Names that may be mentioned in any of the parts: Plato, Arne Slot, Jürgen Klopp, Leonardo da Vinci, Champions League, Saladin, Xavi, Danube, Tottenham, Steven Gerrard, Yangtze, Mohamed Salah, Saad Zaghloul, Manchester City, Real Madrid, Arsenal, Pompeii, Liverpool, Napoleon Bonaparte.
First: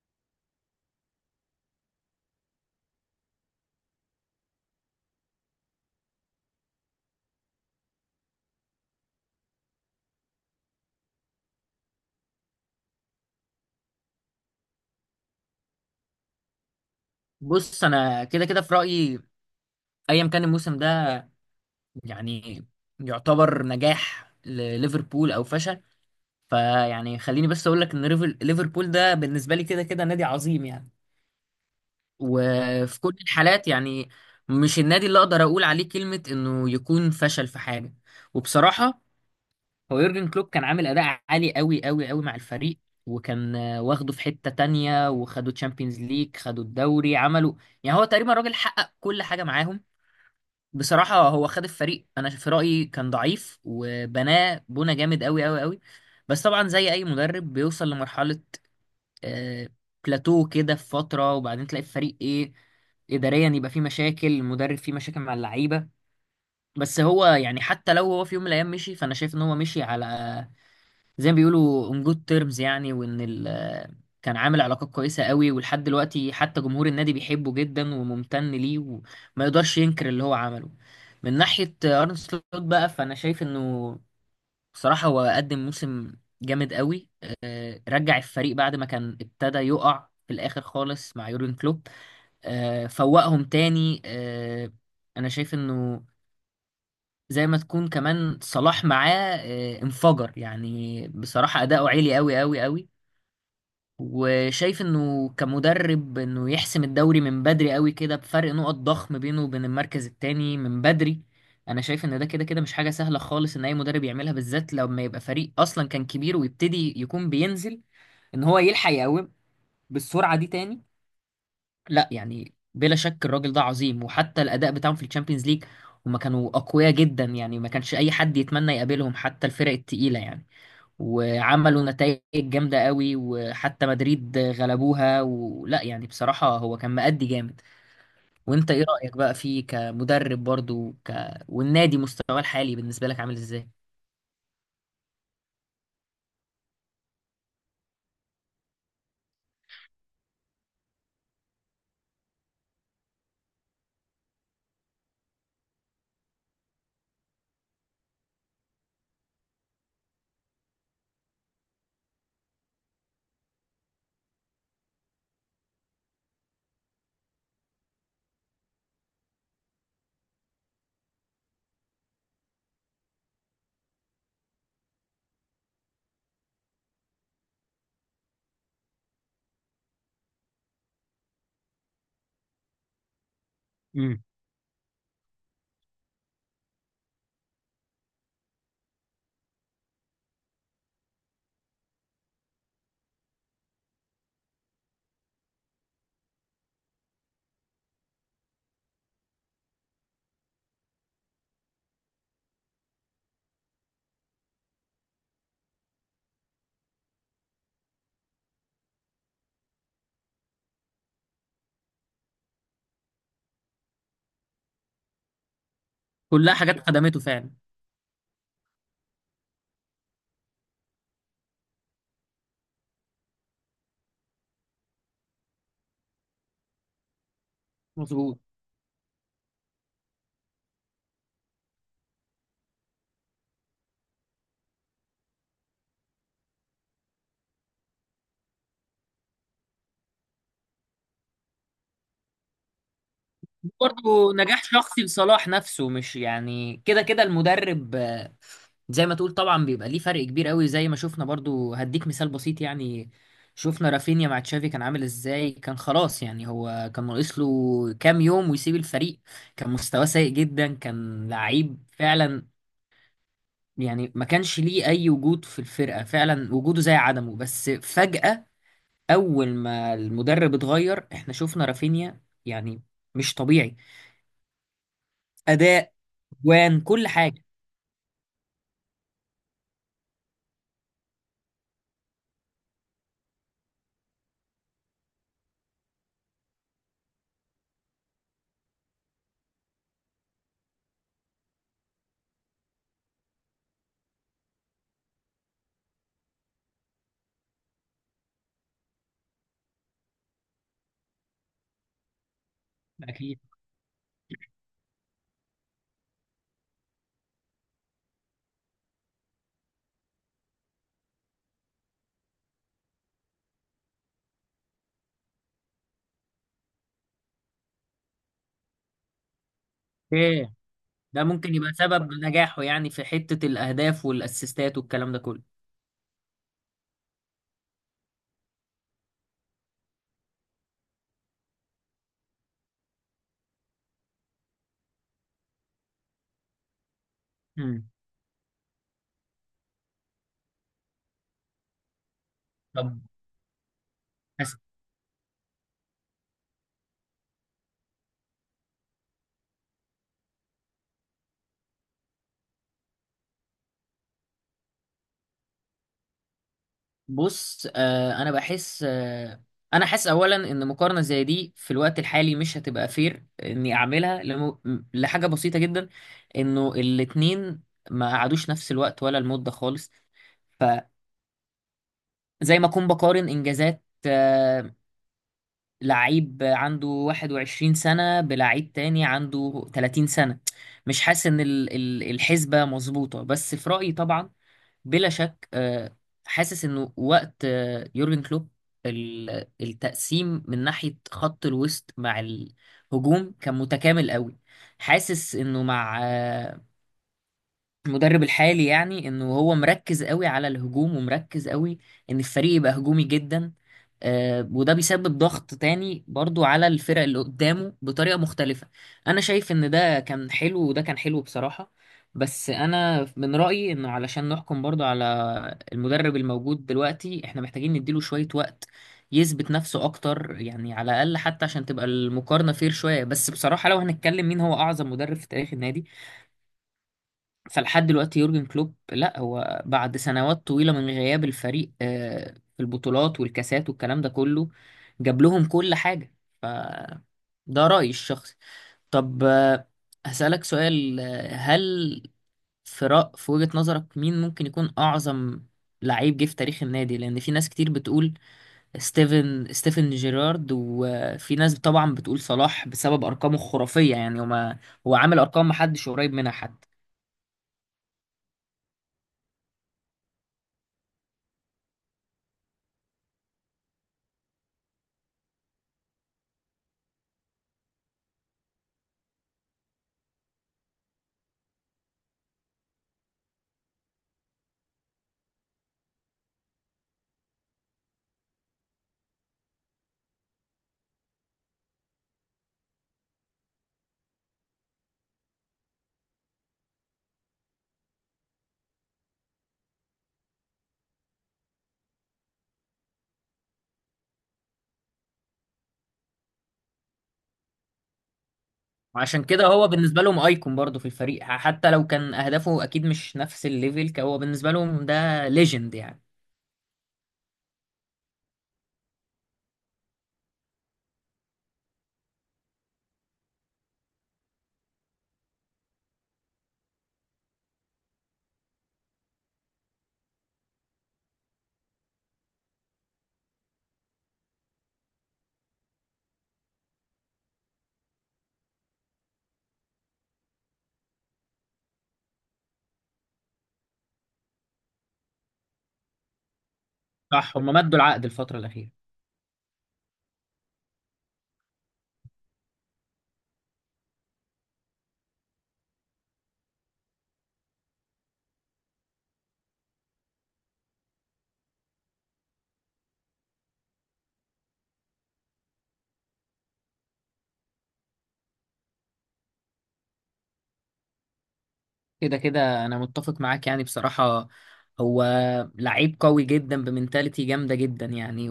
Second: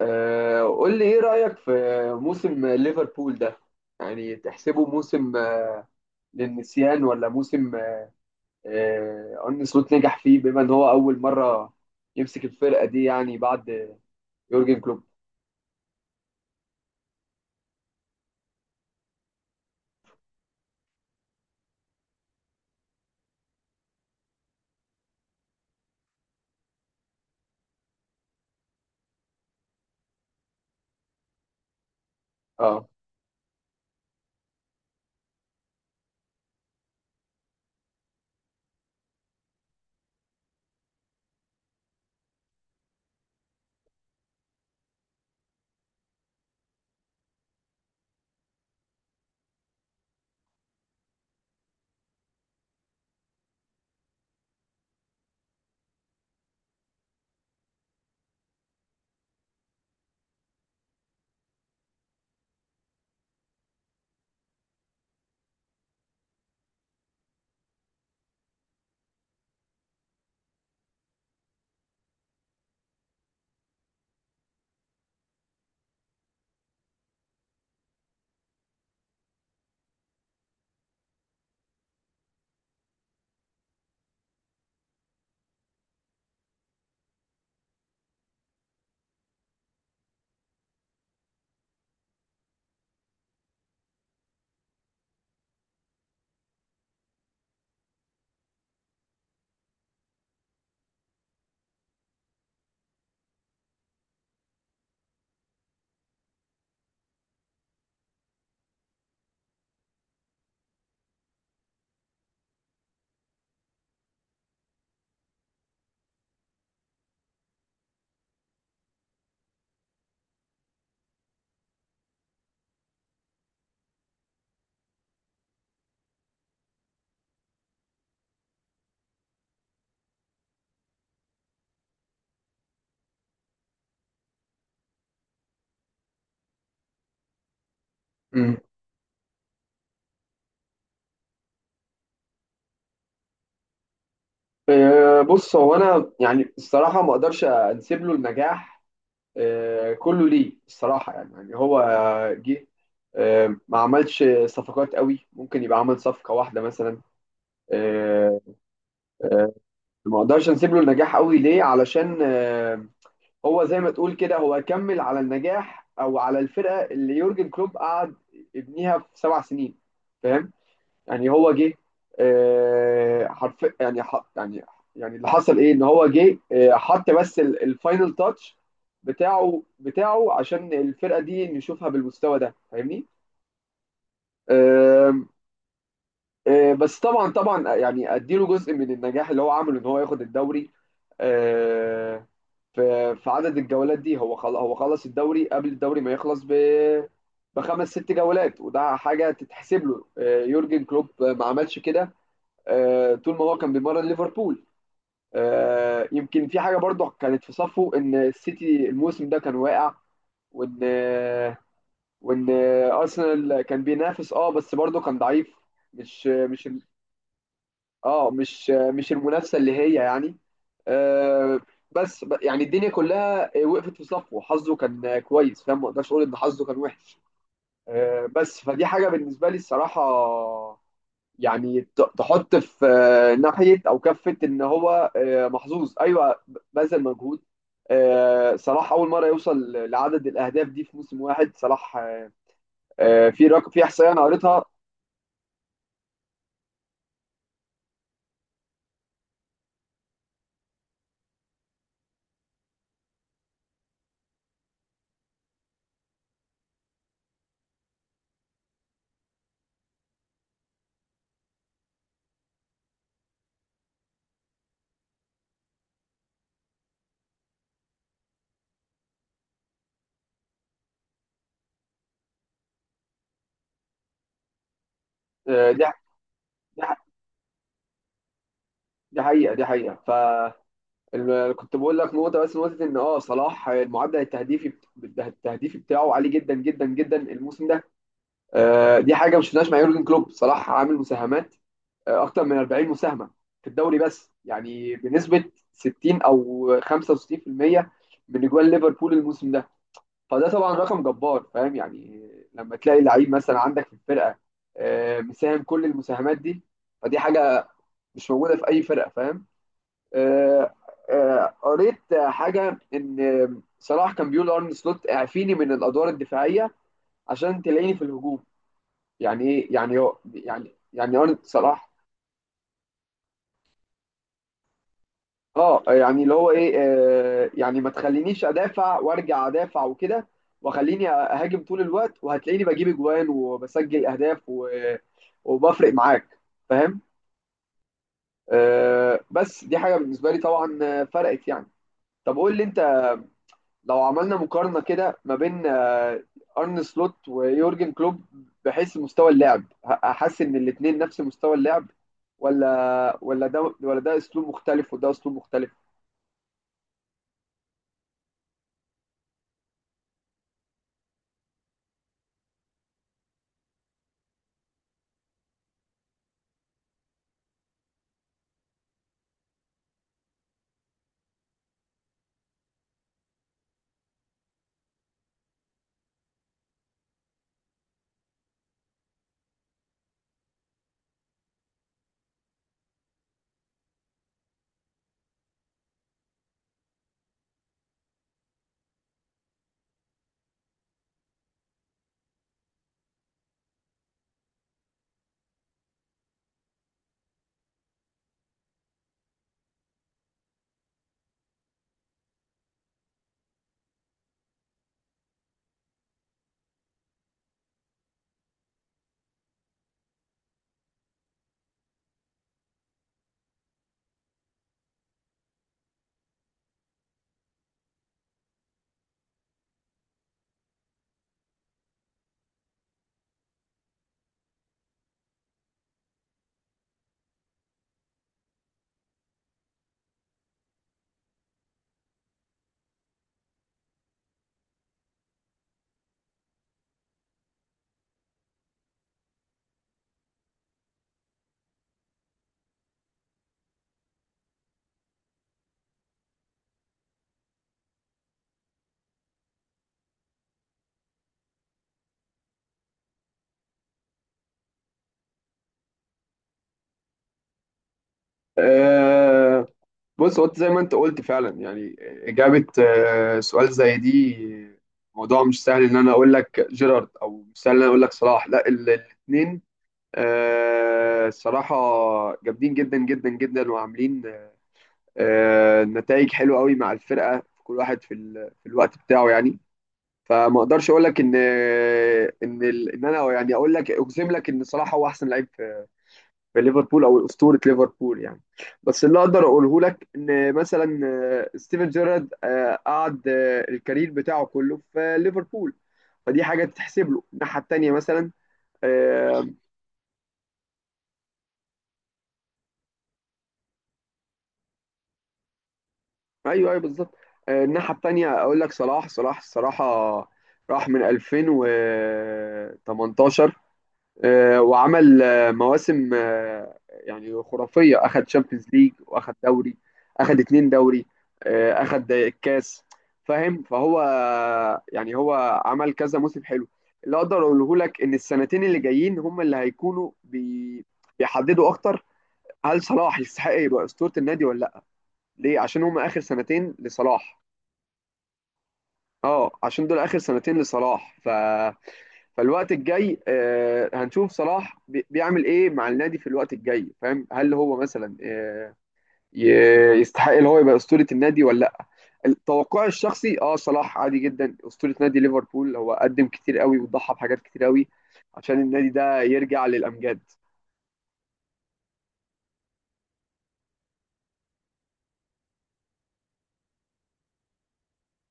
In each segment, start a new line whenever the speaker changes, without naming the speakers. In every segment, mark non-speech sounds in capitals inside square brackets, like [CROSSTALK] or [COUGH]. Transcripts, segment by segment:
قول لي ايه رأيك في موسم ليفربول ده؟ يعني تحسبه موسم للنسيان، ولا موسم ارن سلوت نجح فيه بما ان هو اول مرة يمسك الفرقة دي، يعني بعد يورجن كلوب؟
بص انا كده كده في رايي ايا كان الموسم ده يعني يعتبر نجاح لليفربول او فشل. فيعني خليني بس اقول لك ان ليفربول ده بالنسبه لي كده كده نادي عظيم يعني،
اه،
وفي كل الحالات يعني مش النادي اللي اقدر اقول عليه كلمه انه يكون فشل في حاجه. وبصراحه هو يورجن كلوب كان عامل اداء عالي قوي قوي قوي مع الفريق، وكان واخده في حته تانية، وخدوا تشامبيونز ليج، خدوا الدوري، عملوا يعني هو تقريبا راجل حقق كل حاجه معاهم. بصراحة هو خد الفريق أنا في رأيي كان ضعيف وبناه بنى جامد أوي أوي أوي. بس طبعا زي أي مدرب بيوصل لمرحلة آه، بلاتو كده في فترة، وبعدين تلاقي الفريق إيه، إداريا يبقى فيه مشاكل، المدرب فيه مشاكل مع اللعيبة. بس هو يعني حتى لو هو في يوم من الأيام مشي، فأنا شايف إن هو مشي على زي ما بيقولوا on good terms يعني، وان ال كان عامل علاقات كويسة قوي، ولحد دلوقتي حتى جمهور النادي بيحبه جدا وممتن ليه، وما يقدرش ينكر اللي هو عمله. من ناحية أرن سلوت بقى فأنا شايف إنه بصراحة هو قدم موسم جامد قوي. رجع الفريق بعد ما كان ابتدى يقع في الآخر خالص مع يورجن كلوب، فوقهم تاني. أنا شايف إنه زي ما تكون كمان صلاح معاه انفجر، يعني بصراحة أداؤه عالي قوي قوي قوي. وشايف انه كمدرب انه يحسم الدوري من بدري قوي كده بفرق نقط ضخم بينه وبين المركز التاني من بدري. انا شايف ان ده كده كده مش حاجة سهلة خالص ان اي مدرب يعملها، بالذات لما يبقى فريق اصلا كان كبير ويبتدي يكون بينزل، ان هو يلحق يقوم بالسرعة دي تاني. لا يعني بلا شك الراجل ده عظيم، وحتى الاداء بتاعهم في الشامبيونز ليج هما كانوا اقوياء جدا يعني، ما كانش اي حد يتمنى يقابلهم حتى الفرق التقيله يعني. وعملوا نتائج جامده قوي، وحتى مدريد غلبوها، ولا يعني بصراحه هو كان مأدي جامد.
أمم.
وانت ايه رأيك بقى فيه كمدرب برضو والنادي مستواه الحالي بالنسبه لك عامل ازاي؟
بص، هو انا يعني الصراحة ما اقدرش انسب له النجاح كله ليه، الصراحة. يعني هو جه، ما عملش صفقات قوي، ممكن يبقى عمل صفقة واحدة مثلا. آه، آه، ما اقدرش نسيب له النجاح قوي ليه، علشان هو زي ما تقول كده هو كمل على النجاح او على الفرقه اللي يورجن كلوب قعد يبنيها في سبع سنين، فاهم؟ يعني هو جه آه، حرف يعني ح- يعني يعني اللي حصل ايه، ان هو جه حط بس الفاينل تاتش بتاعه عشان الفرقه دي نشوفها بالمستوى ده، فاهمني؟
امم.
آم، آه، بس طبعا يعني اديله جزء من النجاح اللي هو عمله، ان هو ياخد الدوري آه، في عدد الجولات دي. هو هو خلص الدوري قبل الدوري ما يخلص بخمس ست جولات، وده حاجه تتحسب له. يورجن كلوب ما عملش كده طول ما هو كان بيمرن ليفربول. يمكن في حاجه برضه كانت في صفه، ان السيتي الموسم ده كان واقع، وان وان ارسنال كان بينافس اه بس برضه كان ضعيف، مش
كلها
مش
حاجات خدمته فعلا.
اه، مش المنافسه اللي هي يعني آه بس يعني الدنيا كلها وقفت في صفه، حظه كان كويس، فاهم؟ ما اقدرش اقول ان حظه كان وحش
مظبوط.
بس فدي حاجه بالنسبه لي الصراحه. يعني تحط في ناحيه او كفه ان هو محظوظ، ايوه، بذل مجهود. آه صلاح اول مره يوصل لعدد الاهداف دي في موسم واحد، صلاح في رقم، في احصائيه انا
برضه نجاح
قريتها.
شخصي لصلاح نفسه، مش يعني كده كده المدرب. زي ما تقول طبعا بيبقى ليه فرق كبير قوي، زي ما شفنا برضه. هديك مثال بسيط يعني، شفنا رافينيا مع تشافي كان عامل ازاي، كان خلاص يعني، هو كان ناقص له كام يوم ويسيب الفريق، كان مستواه سيء جدا، كان لعيب فعلا يعني، ما كانش ليه اي وجود في الفرقة فعلا، وجوده زي عدمه. بس فجأة اول ما المدرب اتغير احنا شفنا رافينيا يعني مش طبيعي،
آه دي
اداء جوان
دي
كل حاجه.
دي حقيقه، حقيقه. ف كنت بقول لك نقطة، بس نقطة، إن أه صلاح المعدل التهديفي التهديفي بتاعه عالي جدا جدا جدا الموسم ده. دي حاجة ما شفناهاش مع يورجن كلوب. صلاح عامل مساهمات أكتر من 40 مساهمة في الدوري بس، يعني بنسبة 60 أو 65% من أجوان ليفربول الموسم ده. فده طبعا رقم جبار، فاهم يعني؟ لما تلاقي لعيب
اكيد.
مثلا عندك في الفرقة مساهم كل المساهمات دي، فدي حاجة مش موجودة في أي فرقة، فاهم؟ آه، قريت حاجه ان صلاح كان بيقول لارن سلوت اعفيني من الادوار الدفاعيه عشان تلاقيني في الهجوم. يعني ايه يعني، هو
ايه
يعني
ده؟
ارن
ممكن يبقى
صلاح
سبب نجاحه يعني في حته الاهداف والاسيستات والكلام ده كله.
اه يعني اللي هو ايه، يعني ما تخلينيش ادافع وارجع ادافع وكده، وخليني اهاجم طول الوقت وهتلاقيني بجيب اجوان وبسجل اهداف و... وبفرق معاك، فاهم؟
امم.
بس دي حاجه بالنسبه لي طبعا فرقت يعني. طب قول لي انت،
طب
لو عملنا
بس-
مقارنه كده ما بين ارن سلوت ويورجن كلوب، بحيث مستوى اللعب هحس ان الاثنين نفس مستوى اللعب، ولا ده ولا ده اسلوب مختلف وده اسلوب مختلف؟
بص انا بحس. انا حاسس اولا ان مقارنه زي دي في الوقت الحالي مش هتبقى فير اني اعملها لم... لحاجه بسيطه جدا، انه الاتنين ما قعدوش نفس الوقت ولا المده خالص. فزي ما اكون بقارن انجازات لعيب عنده 21 سنة بلعيب تاني عنده 30 سنة، مش حاسس ان الحسبة مظبوطة، بس في رأيي طبعا. بلا شك حاسس انه وقت يورجن كلوب التقسيم من ناحية خط الوسط مع الهجوم كان متكامل قوي. حاسس انه مع المدرب الحالي يعني انه هو مركز قوي على الهجوم، ومركز قوي ان الفريق يبقى هجومي جدا. وده بيسبب ضغط تاني برضو على الفرق اللي قدامه بطريقة مختلفة. انا شايف ان ده كان حلو وده كان حلو بصراحة. بس انا من رأيي انه علشان نحكم برضو على المدرب الموجود دلوقتي احنا محتاجين نديله شوية وقت يثبت نفسه اكتر، يعني على الاقل حتى عشان تبقى المقارنة فير شوية. بس بصراحة لو هنتكلم مين هو اعظم مدرب في تاريخ النادي، فلحد دلوقتي يورجن كلوب، لا هو بعد سنوات طويلة من غياب الفريق في البطولات والكاسات والكلام ده كله جاب لهم كل حاجة. ف ده رأيي الشخصي. طب هسألك سؤال. هل في في وجهة نظرك مين ممكن يكون أعظم لعيب جه في تاريخ النادي؟ لأن في ناس كتير بتقول ستيفن جيرارد، وفي ناس طبعا بتقول صلاح بسبب أرقامه الخرافية، يعني هو ما... هو عامل أرقام محدش قريب منها حتى.
أه، بص، هو زي ما انت قلت فعلا يعني اجابه أه سؤال زي دي موضوع مش سهل. ان انا اقول لك جيرارد او مش سهل ان انا اقول لك صلاح، لا الاثنين أه صراحه جامدين جدا جدا جدا، وعاملين نتائج حلوه قوي مع الفرقه، كل واحد في في الوقت بتاعه يعني. فما اقدرش اقول لك ان ان انا يعني اقول لك اجزم لك ان صلاح هو احسن لعيب في... في ليفربول او اسطوره ليفربول يعني. بس اللي اقدر اقوله لك ان مثلا ستيفن جيرارد قعد الكارير بتاعه كله في ليفربول، فدي حاجه تتحسب له الناحيه التانيه مثلا.
وعشان كده
آه،
هو بالنسبة لهم ايكون برضه في الفريق، حتى لو كان اهدافه اكيد مش نفس الليفل، هو بالنسبة لهم ده ليجند يعني.
ايوه ايوه بالظبط. الناحيه التانيه اقول لك صلاح. صلاح الصراحه راح من 2018 وعمل مواسم يعني خرافيه. اخد شامبيونز ليج، واخد دوري، اخد اتنين دوري اخد الكاس، فاهم؟ فهو يعني هو عمل كذا موسم حلو. اللي اقدر اقوله لك ان السنتين اللي جايين هم اللي هيكونوا بيحددوا اكتر هل صلاح يستحق يبقى اسطوره النادي ولا لا، ليه؟ عشان هم اخر سنتين
صح،
لصلاح.
هم مدوا العقد الفترة الأخيرة.
اه، عشان دول اخر سنتين لصلاح. ف... فالوقت الجاي آه هنشوف صلاح بيعمل ايه مع النادي في الوقت الجاي، فاهم؟ هل هو مثلا آه يستحق ان هو يبقى اسطوره النادي ولا لا؟ توقعي الشخصي اه صلاح عادي جدا اسطوره نادي ليفربول. هو قدم كتير قوي، وضحى بحاجات كتير قوي عشان النادي ده يرجع للامجاد.
كده كده انا متفق معاك يعني بصراحة. هو لعيب قوي جدا بمنتاليتي جامدة جدا يعني،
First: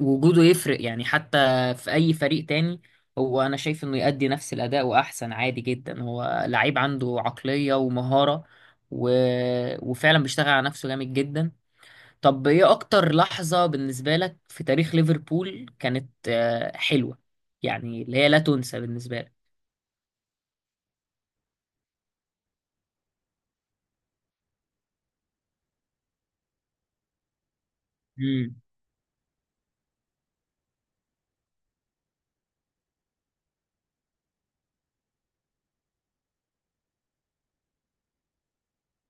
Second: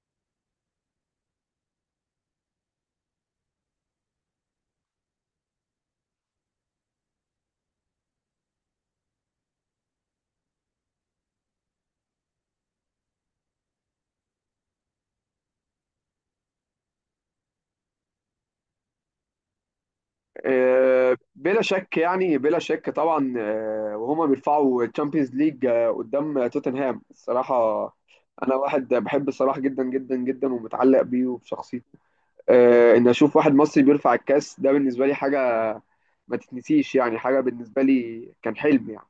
ووجوده [CLEARS THROAT] يفرق يعني حتى في اي فريق تاني، هو انا شايف انه يؤدي نفس الاداء واحسن عادي جدا. هو لعيب عنده عقلية ومهارة و... وفعلا بيشتغل على نفسه جامد جدا. طب ايه اكتر لحظة بالنسبة لك في تاريخ ليفربول كانت حلوة يعني اللي هي لا تنسى بالنسبة
بلا شك يعني، بلا شك طبعا، وهما بيرفعوا تشامبيونز ليج قدام توتنهام الصراحة
لك؟
أنا واحد بحب صلاح جدا جدا جدا، ومتعلق بيه وبشخصيته. إن أشوف واحد مصري بيرفع الكاس ده بالنسبة لي حاجة ما تتنسيش يعني، حاجة بالنسبة لي كان حلم يعني.